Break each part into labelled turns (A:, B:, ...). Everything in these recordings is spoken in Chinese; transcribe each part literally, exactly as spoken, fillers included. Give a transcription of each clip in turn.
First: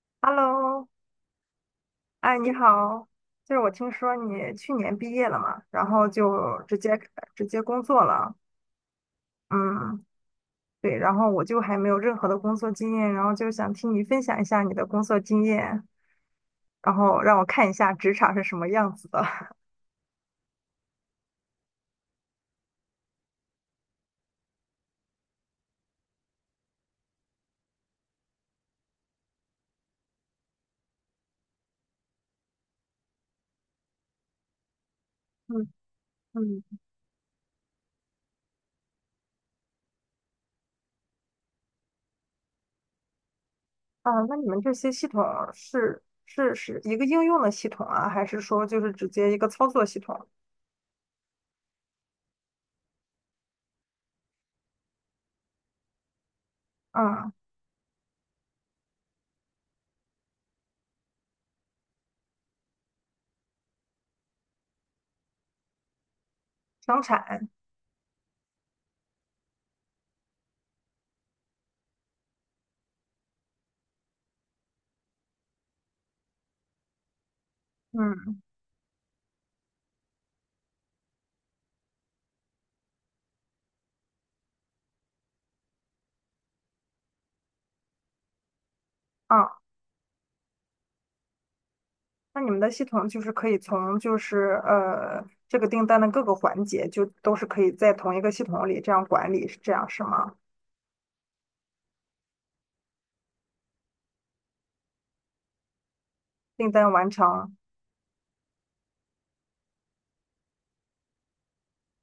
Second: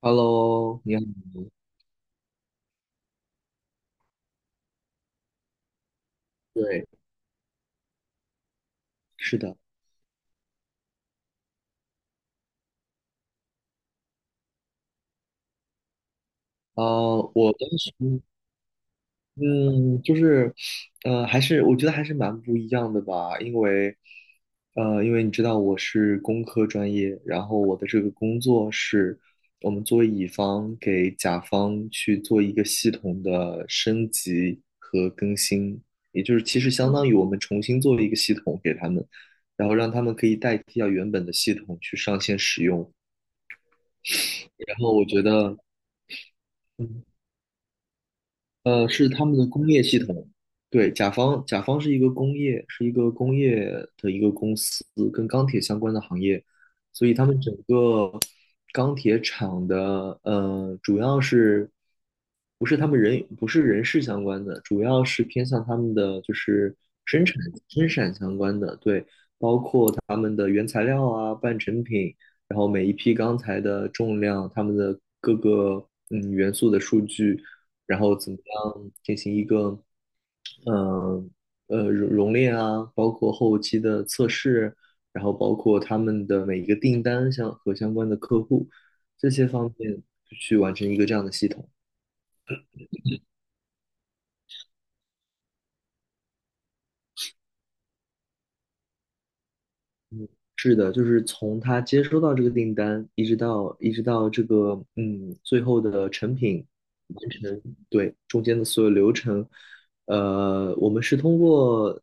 A: Hello，
B: Hello，
A: 你好，
B: 哎，你好，就是我听说你去年毕业了嘛，然后就直
A: 对，
B: 接直接工作了。
A: 是的，
B: 嗯。对，然后我就还没有任何的工作经验，然后就想听你分享一下你的工作经验，然后
A: 呃，
B: 让我
A: 我
B: 看
A: 当
B: 一
A: 时，
B: 下职场是什么样子的。
A: 嗯，就是，呃，还是我觉得还是蛮不一样的吧，因为，呃，因为你知道我是工科专业，然后我的这个工作是我们作为乙方给甲方去做一个系统的升级和更
B: 嗯
A: 新，也就是其
B: 嗯。
A: 实相当于我们重新做了一个系统给他们，然后让他们可以代替掉原本的系统去上线使用，
B: 啊，那你们这
A: 然
B: 些
A: 后我
B: 系统
A: 觉得。
B: 是是是一
A: 嗯。
B: 个应用的系统啊，还是说就
A: 呃，
B: 是直
A: 是他
B: 接
A: 们
B: 一
A: 的
B: 个
A: 工
B: 操
A: 业
B: 作系
A: 系
B: 统？
A: 统。对，甲方，甲方是一个工业，是一个工业的一个公司，跟钢铁相关的行业，所以他
B: 嗯，
A: 们整个钢铁厂的，呃，主要是不是他们人不是人事相关的，主要是偏向他们的就是
B: 生
A: 生产
B: 产，
A: 生产相关的，对，他们的原材料啊、半成品，然后每一批钢材的重量、他们的各个嗯元素的数据，然后怎
B: 嗯。
A: 么样进行一个嗯呃熔熔炼啊，包括后期的测试，然后包括他们的每一个订单相和相关的客户这些
B: 啊。
A: 方面去完成一个这样的系统。
B: 那你们的系统就是可以从就是呃这个订单的各个环节，就都是可以在同一个系统里这样管理，是这样是吗？
A: 是的，就是从他接收到这个订单，一直到一直到这个嗯最后的成品
B: 订单完
A: 完
B: 成，
A: 成，对中间的所有流程，呃，我们是通过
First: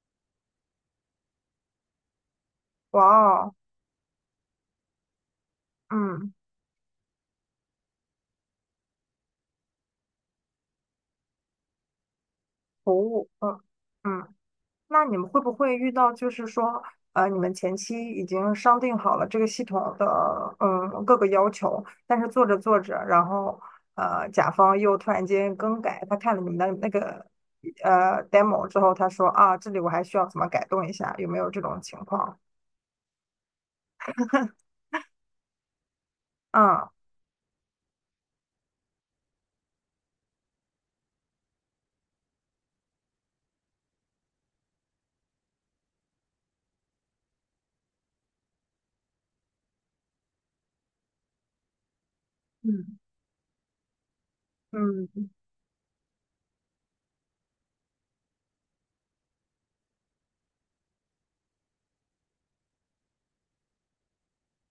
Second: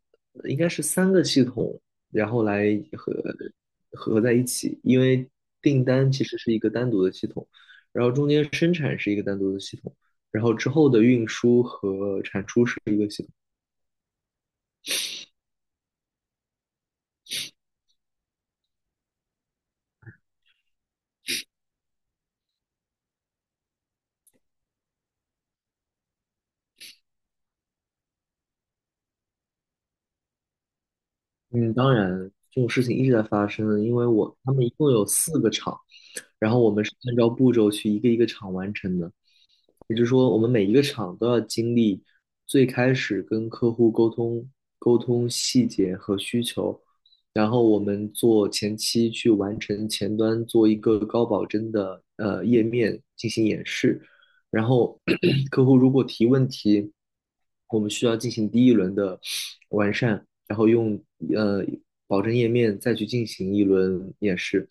A: 应该是三个系统，然后来
B: 哇
A: 合
B: 哦，
A: 合在一起，因为订单其
B: 嗯，
A: 实是一个单独的系统，然后中间生产是一个单独的系统，然后之后的运输和产出是
B: 服
A: 一个系
B: 务，
A: 统。
B: 嗯嗯。那你们会不会遇到，就是说，呃，你们前期已经商定好了这个系统的，嗯，各个要求，但是做着做着，然后，呃，甲方又突然间更改，他看了你们的那个，呃，demo 之后，他说啊，这里我还需要怎么改动一下，有没有这
A: 嗯，
B: 种
A: 当
B: 情
A: 然
B: 况？
A: 这种事情一直在发生，因为我他们一共有四个厂。然后我们
B: 嗯
A: 是按照步骤去一个一个厂完成的。也就是说，我们每一个厂都要经历最开始跟客户沟通、沟通细节和需求，然后我们做前期去完成前端做一个高保真的呃页
B: 嗯
A: 面进行演示，然后
B: 嗯
A: 客户如果提问题，我们需要进行第一轮的完善，然后用呃保证页面再去进行一轮演示，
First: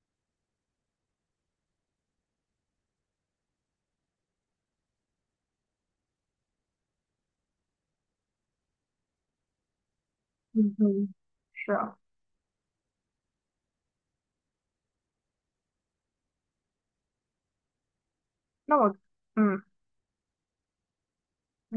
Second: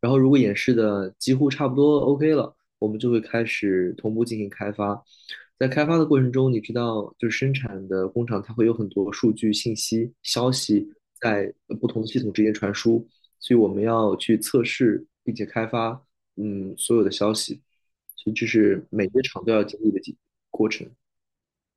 A: 然后如果演示的几乎差不多 OK 了。我们就会开始同步进行开发。在开发的过程中，你知道，就是生产的工厂，它会有很多数据、信息、消
B: 嗯
A: 息
B: 嗯，
A: 在
B: 是
A: 不
B: 啊，
A: 同的系统之间传输，所以我们要去测试并且开发，嗯，所有的消息，所以这
B: 那
A: 是
B: 我，
A: 每个厂都
B: 嗯。
A: 要经历的几过程。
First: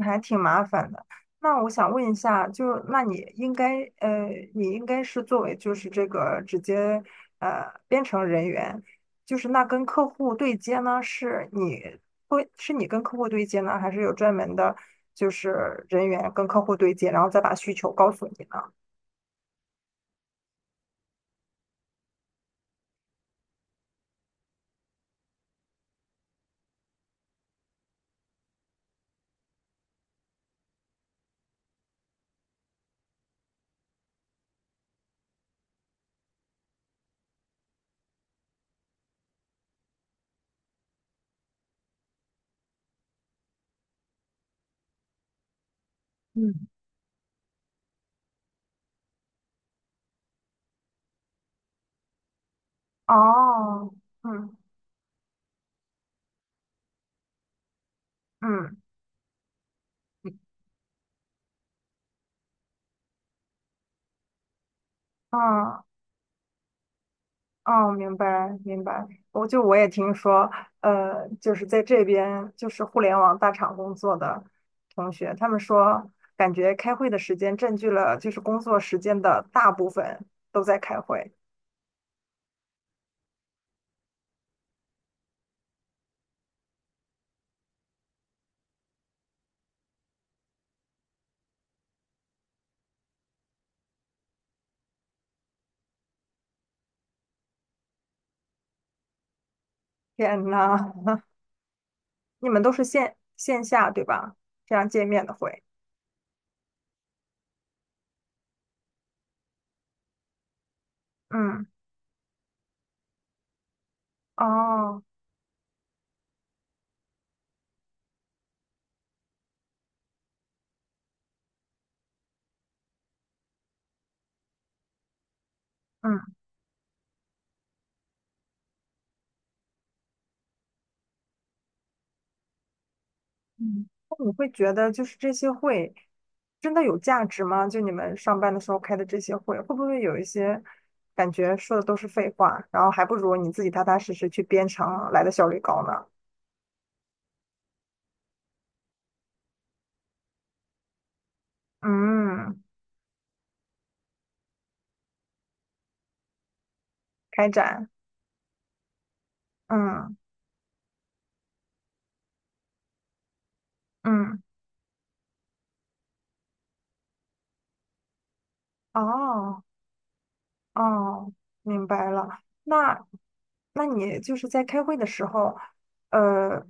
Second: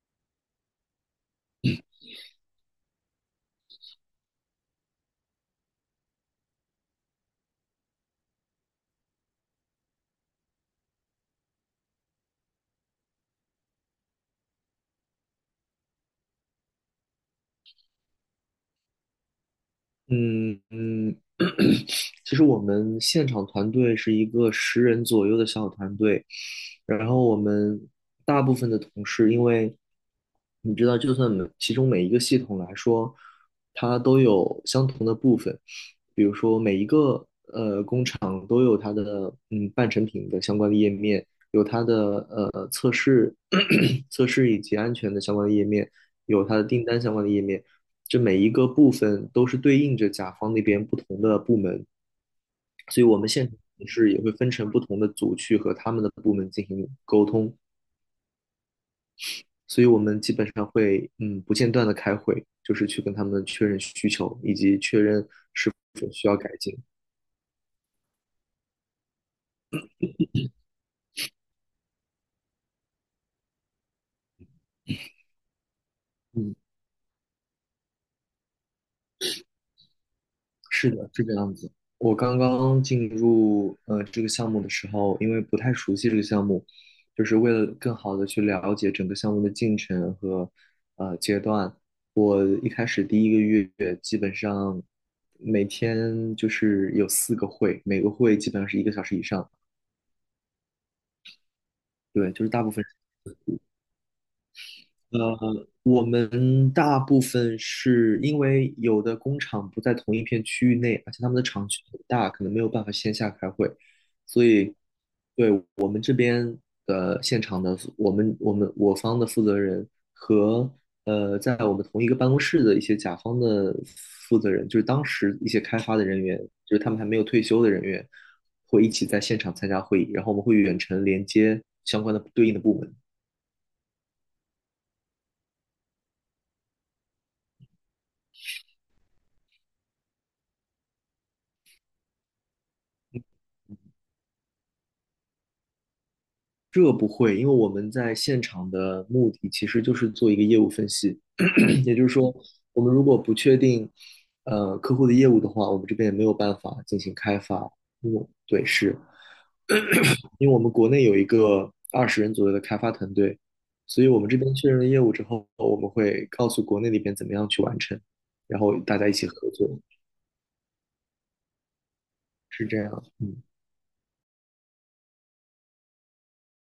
B: 还挺麻烦的。那我想问一下，就是那你应该呃，你应该是作为就是这个直接呃编程人员，就是那跟客户对接呢，是你会是你跟客户对接呢，还是有专门的就是人员跟客户对接，然后再把需求告诉你呢？
A: 嗯嗯，其实我们现场团队是一个十人左右的小团队，然后我们大部分的同事，因为你知道，就算每其中每一个系统来说，它都有相同的部分，比如说每一个厂都有它的嗯半成品的相关的页面，有它的呃测试 测试以及安全的相关的页面，有它的
B: 嗯。
A: 订单相关的页面，这每一个部分都是对应着甲方那边不同的部门，所以我们现场同
B: 哦，
A: 事也会分
B: 嗯
A: 成不同的组去和他们的部门进行沟通，
B: 嗯
A: 所以我们基本上会嗯不间断的开会，就是去跟他们确认需求以及确认是
B: 嗯，
A: 否需要改进，
B: 哦，明白明白，我就我也听说，呃，就是在这边就是互联网大厂工作的同学，他们说感
A: 嗯。
B: 觉开会的时间占据了就是工作时间的大部分都在
A: 是
B: 开
A: 的，是这
B: 会。
A: 个样子。我刚刚进入呃这个项目的时候，因为不太熟悉这个项目，就是为了更好的去了解整个项目的进程和呃阶段。我一开始第一个月基本上每天就是有四个会，每个会基本上是一个小时以上。
B: 天呐。
A: 对，就
B: 你
A: 是
B: 们
A: 大部
B: 都是
A: 分。
B: 线线下对吧？这样见面的会。
A: 呃，我们大部分是因为有的工厂不在同一片区域内，而且他们的
B: 嗯，
A: 厂区很大，可能没有办法线下开会，所以
B: 哦，
A: 对我们这边的现场的我们我们我方的负责人和呃在我们同一个办公室的一些甲方的负责人，就是当时一些开发的人
B: 嗯。
A: 员，就是他们还没有退休的人员，会一起在现场参加会议，然后我们会远程连接相关的对应的部门。
B: 嗯。那你会觉得就是这些会真的有价值吗？就你们上班的时候开的这些会，会不会有一些感觉说的都是废话，然后还不如你自己踏踏实实去编程来的效率高呢？
A: 这不会，因为我们在现场的目的其实就是做一个业务分析，也就是说，
B: 嗯，
A: 我们如果不确定呃客户的业务的话，我们这边也没有办法进行开
B: 开
A: 发。
B: 展，
A: 嗯，对，是
B: 嗯
A: 因为我们国内有一个二十人左右的开发团队，所以我们这
B: 嗯，
A: 边确认了业务之后，我们会告诉国内那边怎么样去完成，然后大家一起合
B: 哦。
A: 作，
B: 哦，明白了。
A: 是这样。
B: 那，
A: 嗯。
B: 那你就是在开会的时候，呃，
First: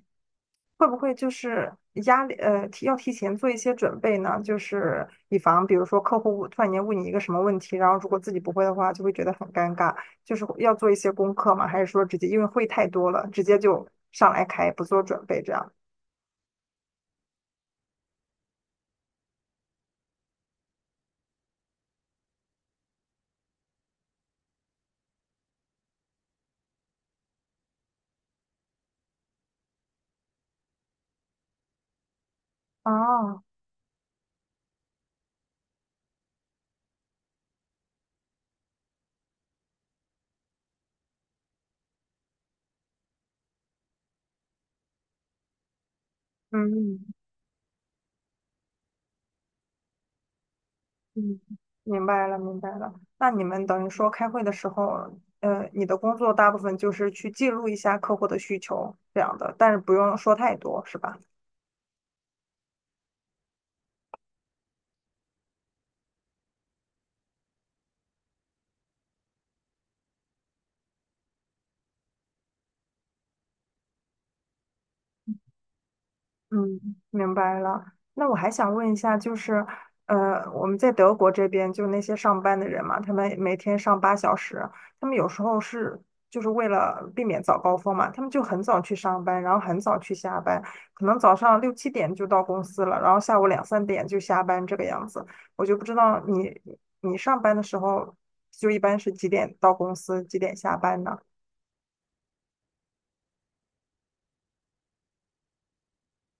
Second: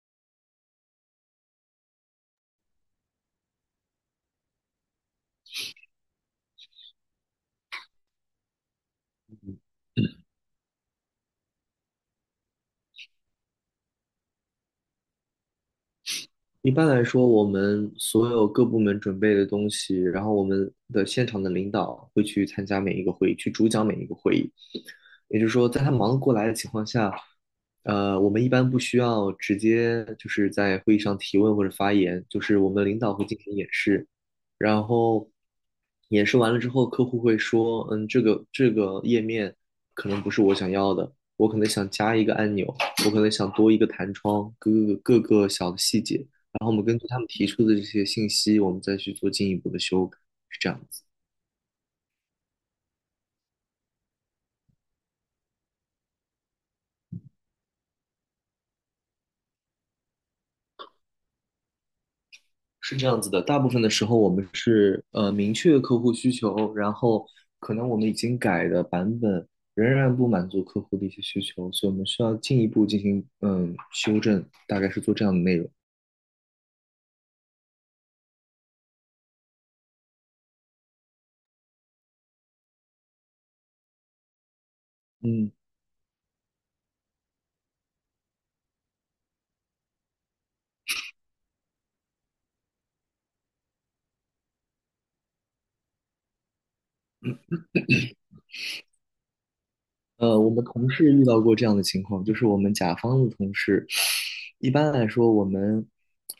B: 会不会就是压力，呃，提要提前做一些准备呢？就是以防，比如说客户突然间问你一个什么问题，然后如果自己不会的话，就会觉得很尴尬。就是要做一些功课吗？还是说直接因为会太多了，直接就上来开，不做准备这样？
A: 一般来说，我们所有各部门准备的东西，然后我们的现场的领导会去参加每一个会议，去主讲每一个会议。也就是说，在他忙得过来的情况下，呃，我们一般不需要直接就是在会议上提问或者发言，就是我们领导会进
B: 哦，
A: 行演示，然后演示完了之后，客户会说，嗯，这个这个页面可能不是我想要的，我可能想加一个按钮，我可能想多一个弹窗，各个各个小的细节，然后我们根据
B: 嗯。
A: 他们提出的这些信息，我们再去做进一步的修改，是这样子。
B: 嗯，明白了，明白了。那你们等于说开会的时候，呃，你的工作大部分就是去记录一下客户的需求这样的，但是不用说太多，是吧？
A: 是这样子的，大部分的时候我们是呃明确客户需求，然后可能我们已经改的版本仍然不满足客户的一些需求，所以我们需要进一步进行嗯修正，大概是做这样的内容。
B: 嗯，明白了。那我还想问一下，就是，呃，我们在德国这边，就那些上班的人嘛，他们每天上八小时，他们有时
A: 嗯。
B: 候是就是为了避免早高峰嘛，他们就很早去上班，然后很早去下班，可能早上六七点就到公司了，然后下午两三点就下班这个样子。我就不知道你你上班的时候，就一般是几点到公司，几
A: 呃，我
B: 点
A: 们
B: 下
A: 同
B: 班
A: 事
B: 呢？
A: 遇到过这样的情况，就是我们甲方的同事，一般来说，我们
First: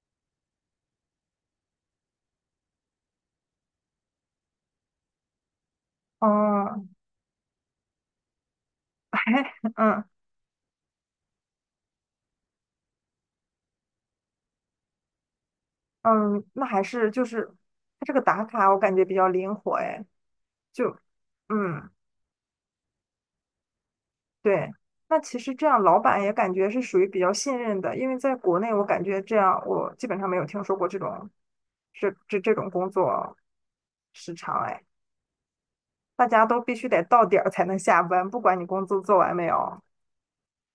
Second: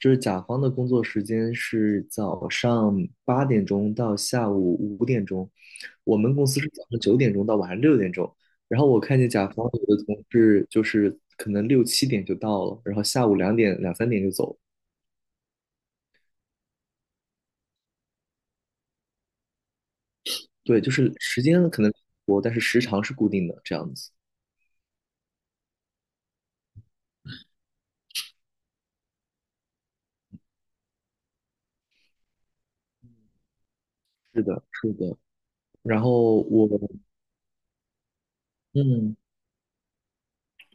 A: 就是甲方的工作时间是早上八点钟到下午五点钟，我们公司是早
B: 哦，
A: 上九点钟到晚上六点钟，然后我看见甲方 有的
B: 嗯。
A: 同事就是可能六七点就到了，然后下午两点两三点就走了，
B: 嗯，那还是就是它这个打卡，我感觉比较灵活哎，
A: 对，
B: 就
A: 就是时间可
B: 嗯，
A: 能多，但是时长是固定的，这样子。
B: 对。那其实这样，老板也感觉是属于比较信任的，因为在国内，我感觉这样，我基本上没有听说过这种这这这种工作时
A: 是
B: 长
A: 的，
B: 哎，
A: 是的。然
B: 大
A: 后
B: 家都
A: 我，
B: 必须得到点儿才能下班，不管你工作做
A: 嗯，
B: 完没有。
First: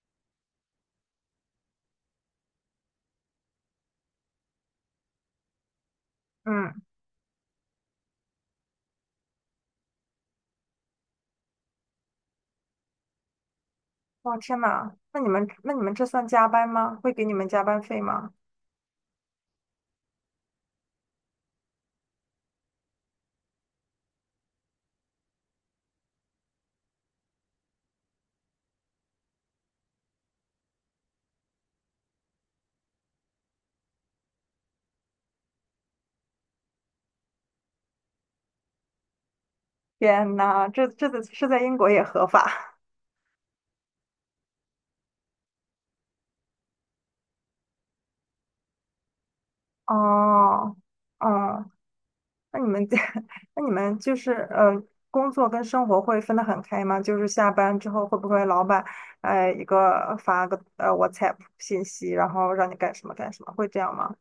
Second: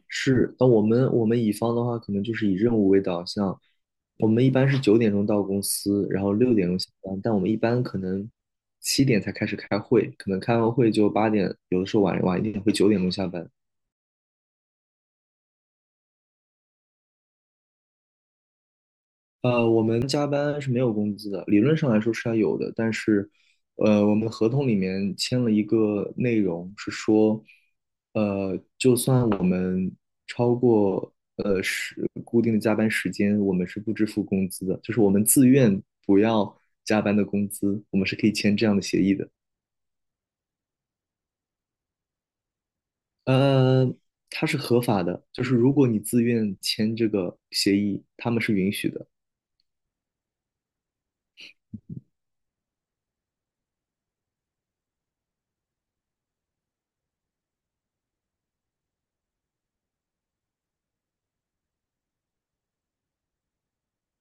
A: 是，那我们我们乙方的话，可能就是以任务为导向。我们一般是九点钟到公司，然后六点钟
B: 嗯，
A: 下班，但我们一般可能七点才开始开会，可能开完会就八点，有的时候晚晚一点会九点钟下班。
B: 哇天呐，那你们那你们这算加班吗？会给你们加班费吗？
A: 呃，我们加班是没有工资的，理论上来说是要有的，但是，呃，我们合同里面签了一个内容是说，呃，就算我们超过呃是固定的加班时间，我们是不支付工资的，就是我们自愿不要加班的工资，我们是可以签这样的协议的。
B: 天呐，这这是在英国也合法
A: 呃，它是合法的，就是如果你自愿签这个协议，他们是允许的。
B: 哦。哦，那你们 那你们就是呃，工作跟生活会分得很开吗？就是下班之后会不会老板呃一个发个呃 WhatsApp 信息，然后让你干什么干什么，会这样吗？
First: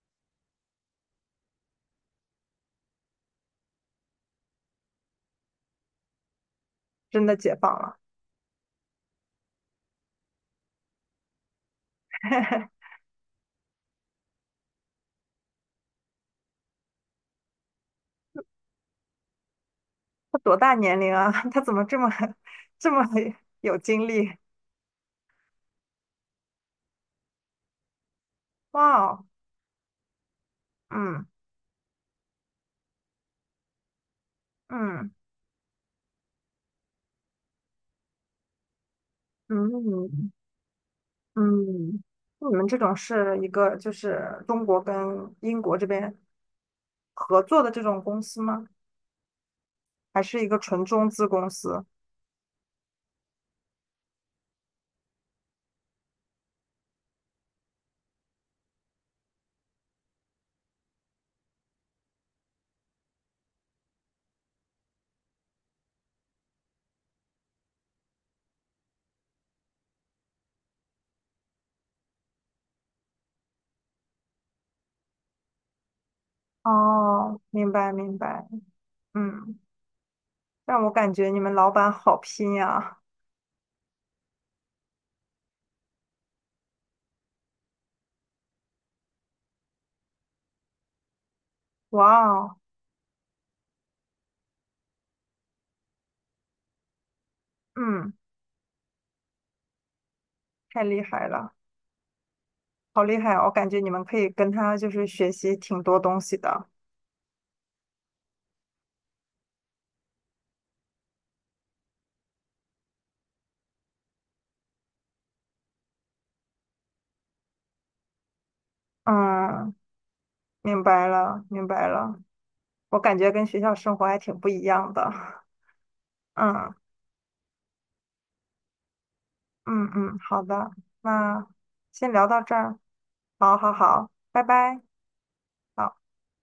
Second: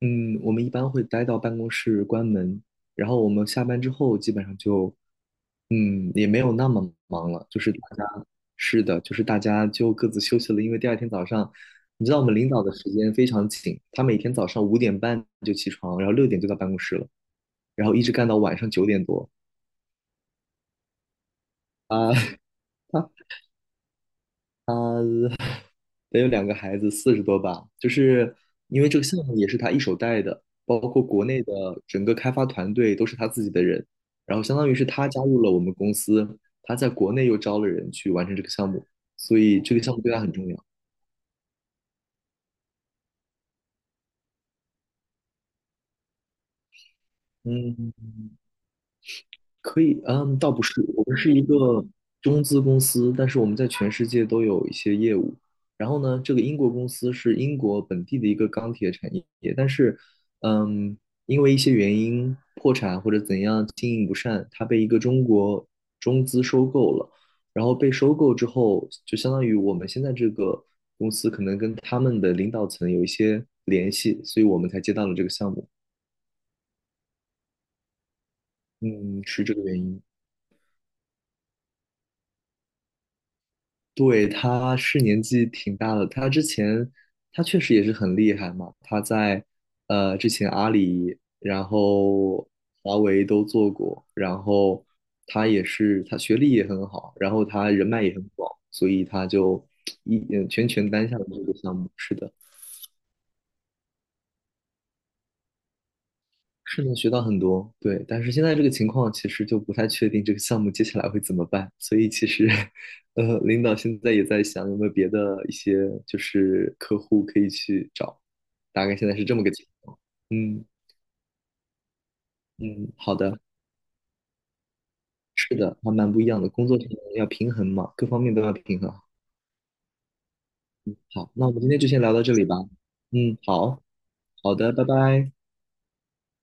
A: 嗯，我们一般会待到办公室关门，然后我们下班之后基本上就，嗯，也没有那么
B: 真
A: 忙
B: 的
A: 了，
B: 解
A: 就是
B: 放
A: 大
B: 了？
A: 家，是的，就是大家就各自休息了，因为第二天早上，你知道我们领导的 时间非常紧，他每天早上五点半就起床，然后六点就到办公室了，然后一直干到晚上九点多，
B: 他多大年龄啊？他怎么这么
A: 啊，
B: 这么 有精力？
A: 得有两个孩子，四十多吧。就是因为这个
B: 哇
A: 项
B: 哦，
A: 目也是他一手带的，包括国
B: 嗯
A: 内的整个开发团队都是他自己的人，然后相当于是他
B: 嗯
A: 加入了我们公司，他在国内又招了人去完成这个项目，所以这个项目对他
B: 嗯
A: 很重要。
B: 嗯。那你们这种是一个就是中国跟英国这边合作的这
A: 嗯，
B: 种公司吗？
A: 可以，
B: 还
A: 嗯，
B: 是一
A: 倒
B: 个
A: 不是，
B: 纯
A: 我
B: 中
A: 们
B: 资
A: 是一
B: 公司？
A: 个中资公司，但是我们在全世界都有一些业务。然后呢，这个英国公司是英国本地的一个钢铁产业，但是，嗯，因为一些原因破产或者怎样经营不善，它被一个中国中资收购了。然后被收购之后，就相当于我们现在这个公司可能跟他们的领导层有一些联系，所以我们才接到了这个项目。
B: 哦，明白明白。
A: 嗯，是这
B: 嗯，
A: 个原因。
B: 让我感觉你们老板好拼呀。
A: 对，他是年纪挺大的，他之前他确实也是很厉害嘛，他在呃之前阿里，然
B: 哇
A: 后
B: 哦，
A: 华为都做过，然后他也是他学历也很好，然后他人脉
B: 嗯，
A: 也很广，所以他就 一嗯全
B: 太
A: 权
B: 厉
A: 担下了
B: 害
A: 这
B: 了，
A: 个项目，是的。
B: 好厉害哦，我感觉你们可以跟他就是学习挺多东西的。
A: 是能学到很多，对。但是现在这个情况，其实就不太确定这个项目接下来会怎么办。所以其实，呃，领导现在也在想有没有别的一些就是客户可以去找，大概现在是这么个情
B: 嗯，
A: 况。嗯
B: 明白了明白了。
A: 嗯，
B: 我
A: 好
B: 感觉
A: 的，
B: 跟学校生活还挺不一样的。
A: 是的，还蛮不一样的。工
B: 嗯
A: 作上要平衡嘛，各方面都要平衡。
B: 嗯嗯，好的。
A: 好，
B: 那
A: 那我们今天就先
B: 先
A: 聊到
B: 聊
A: 这
B: 到
A: 里
B: 这
A: 吧。
B: 儿，
A: 嗯，
B: 好好
A: 好，
B: 好，拜
A: 好的，
B: 拜。
A: 拜拜。
B: 好。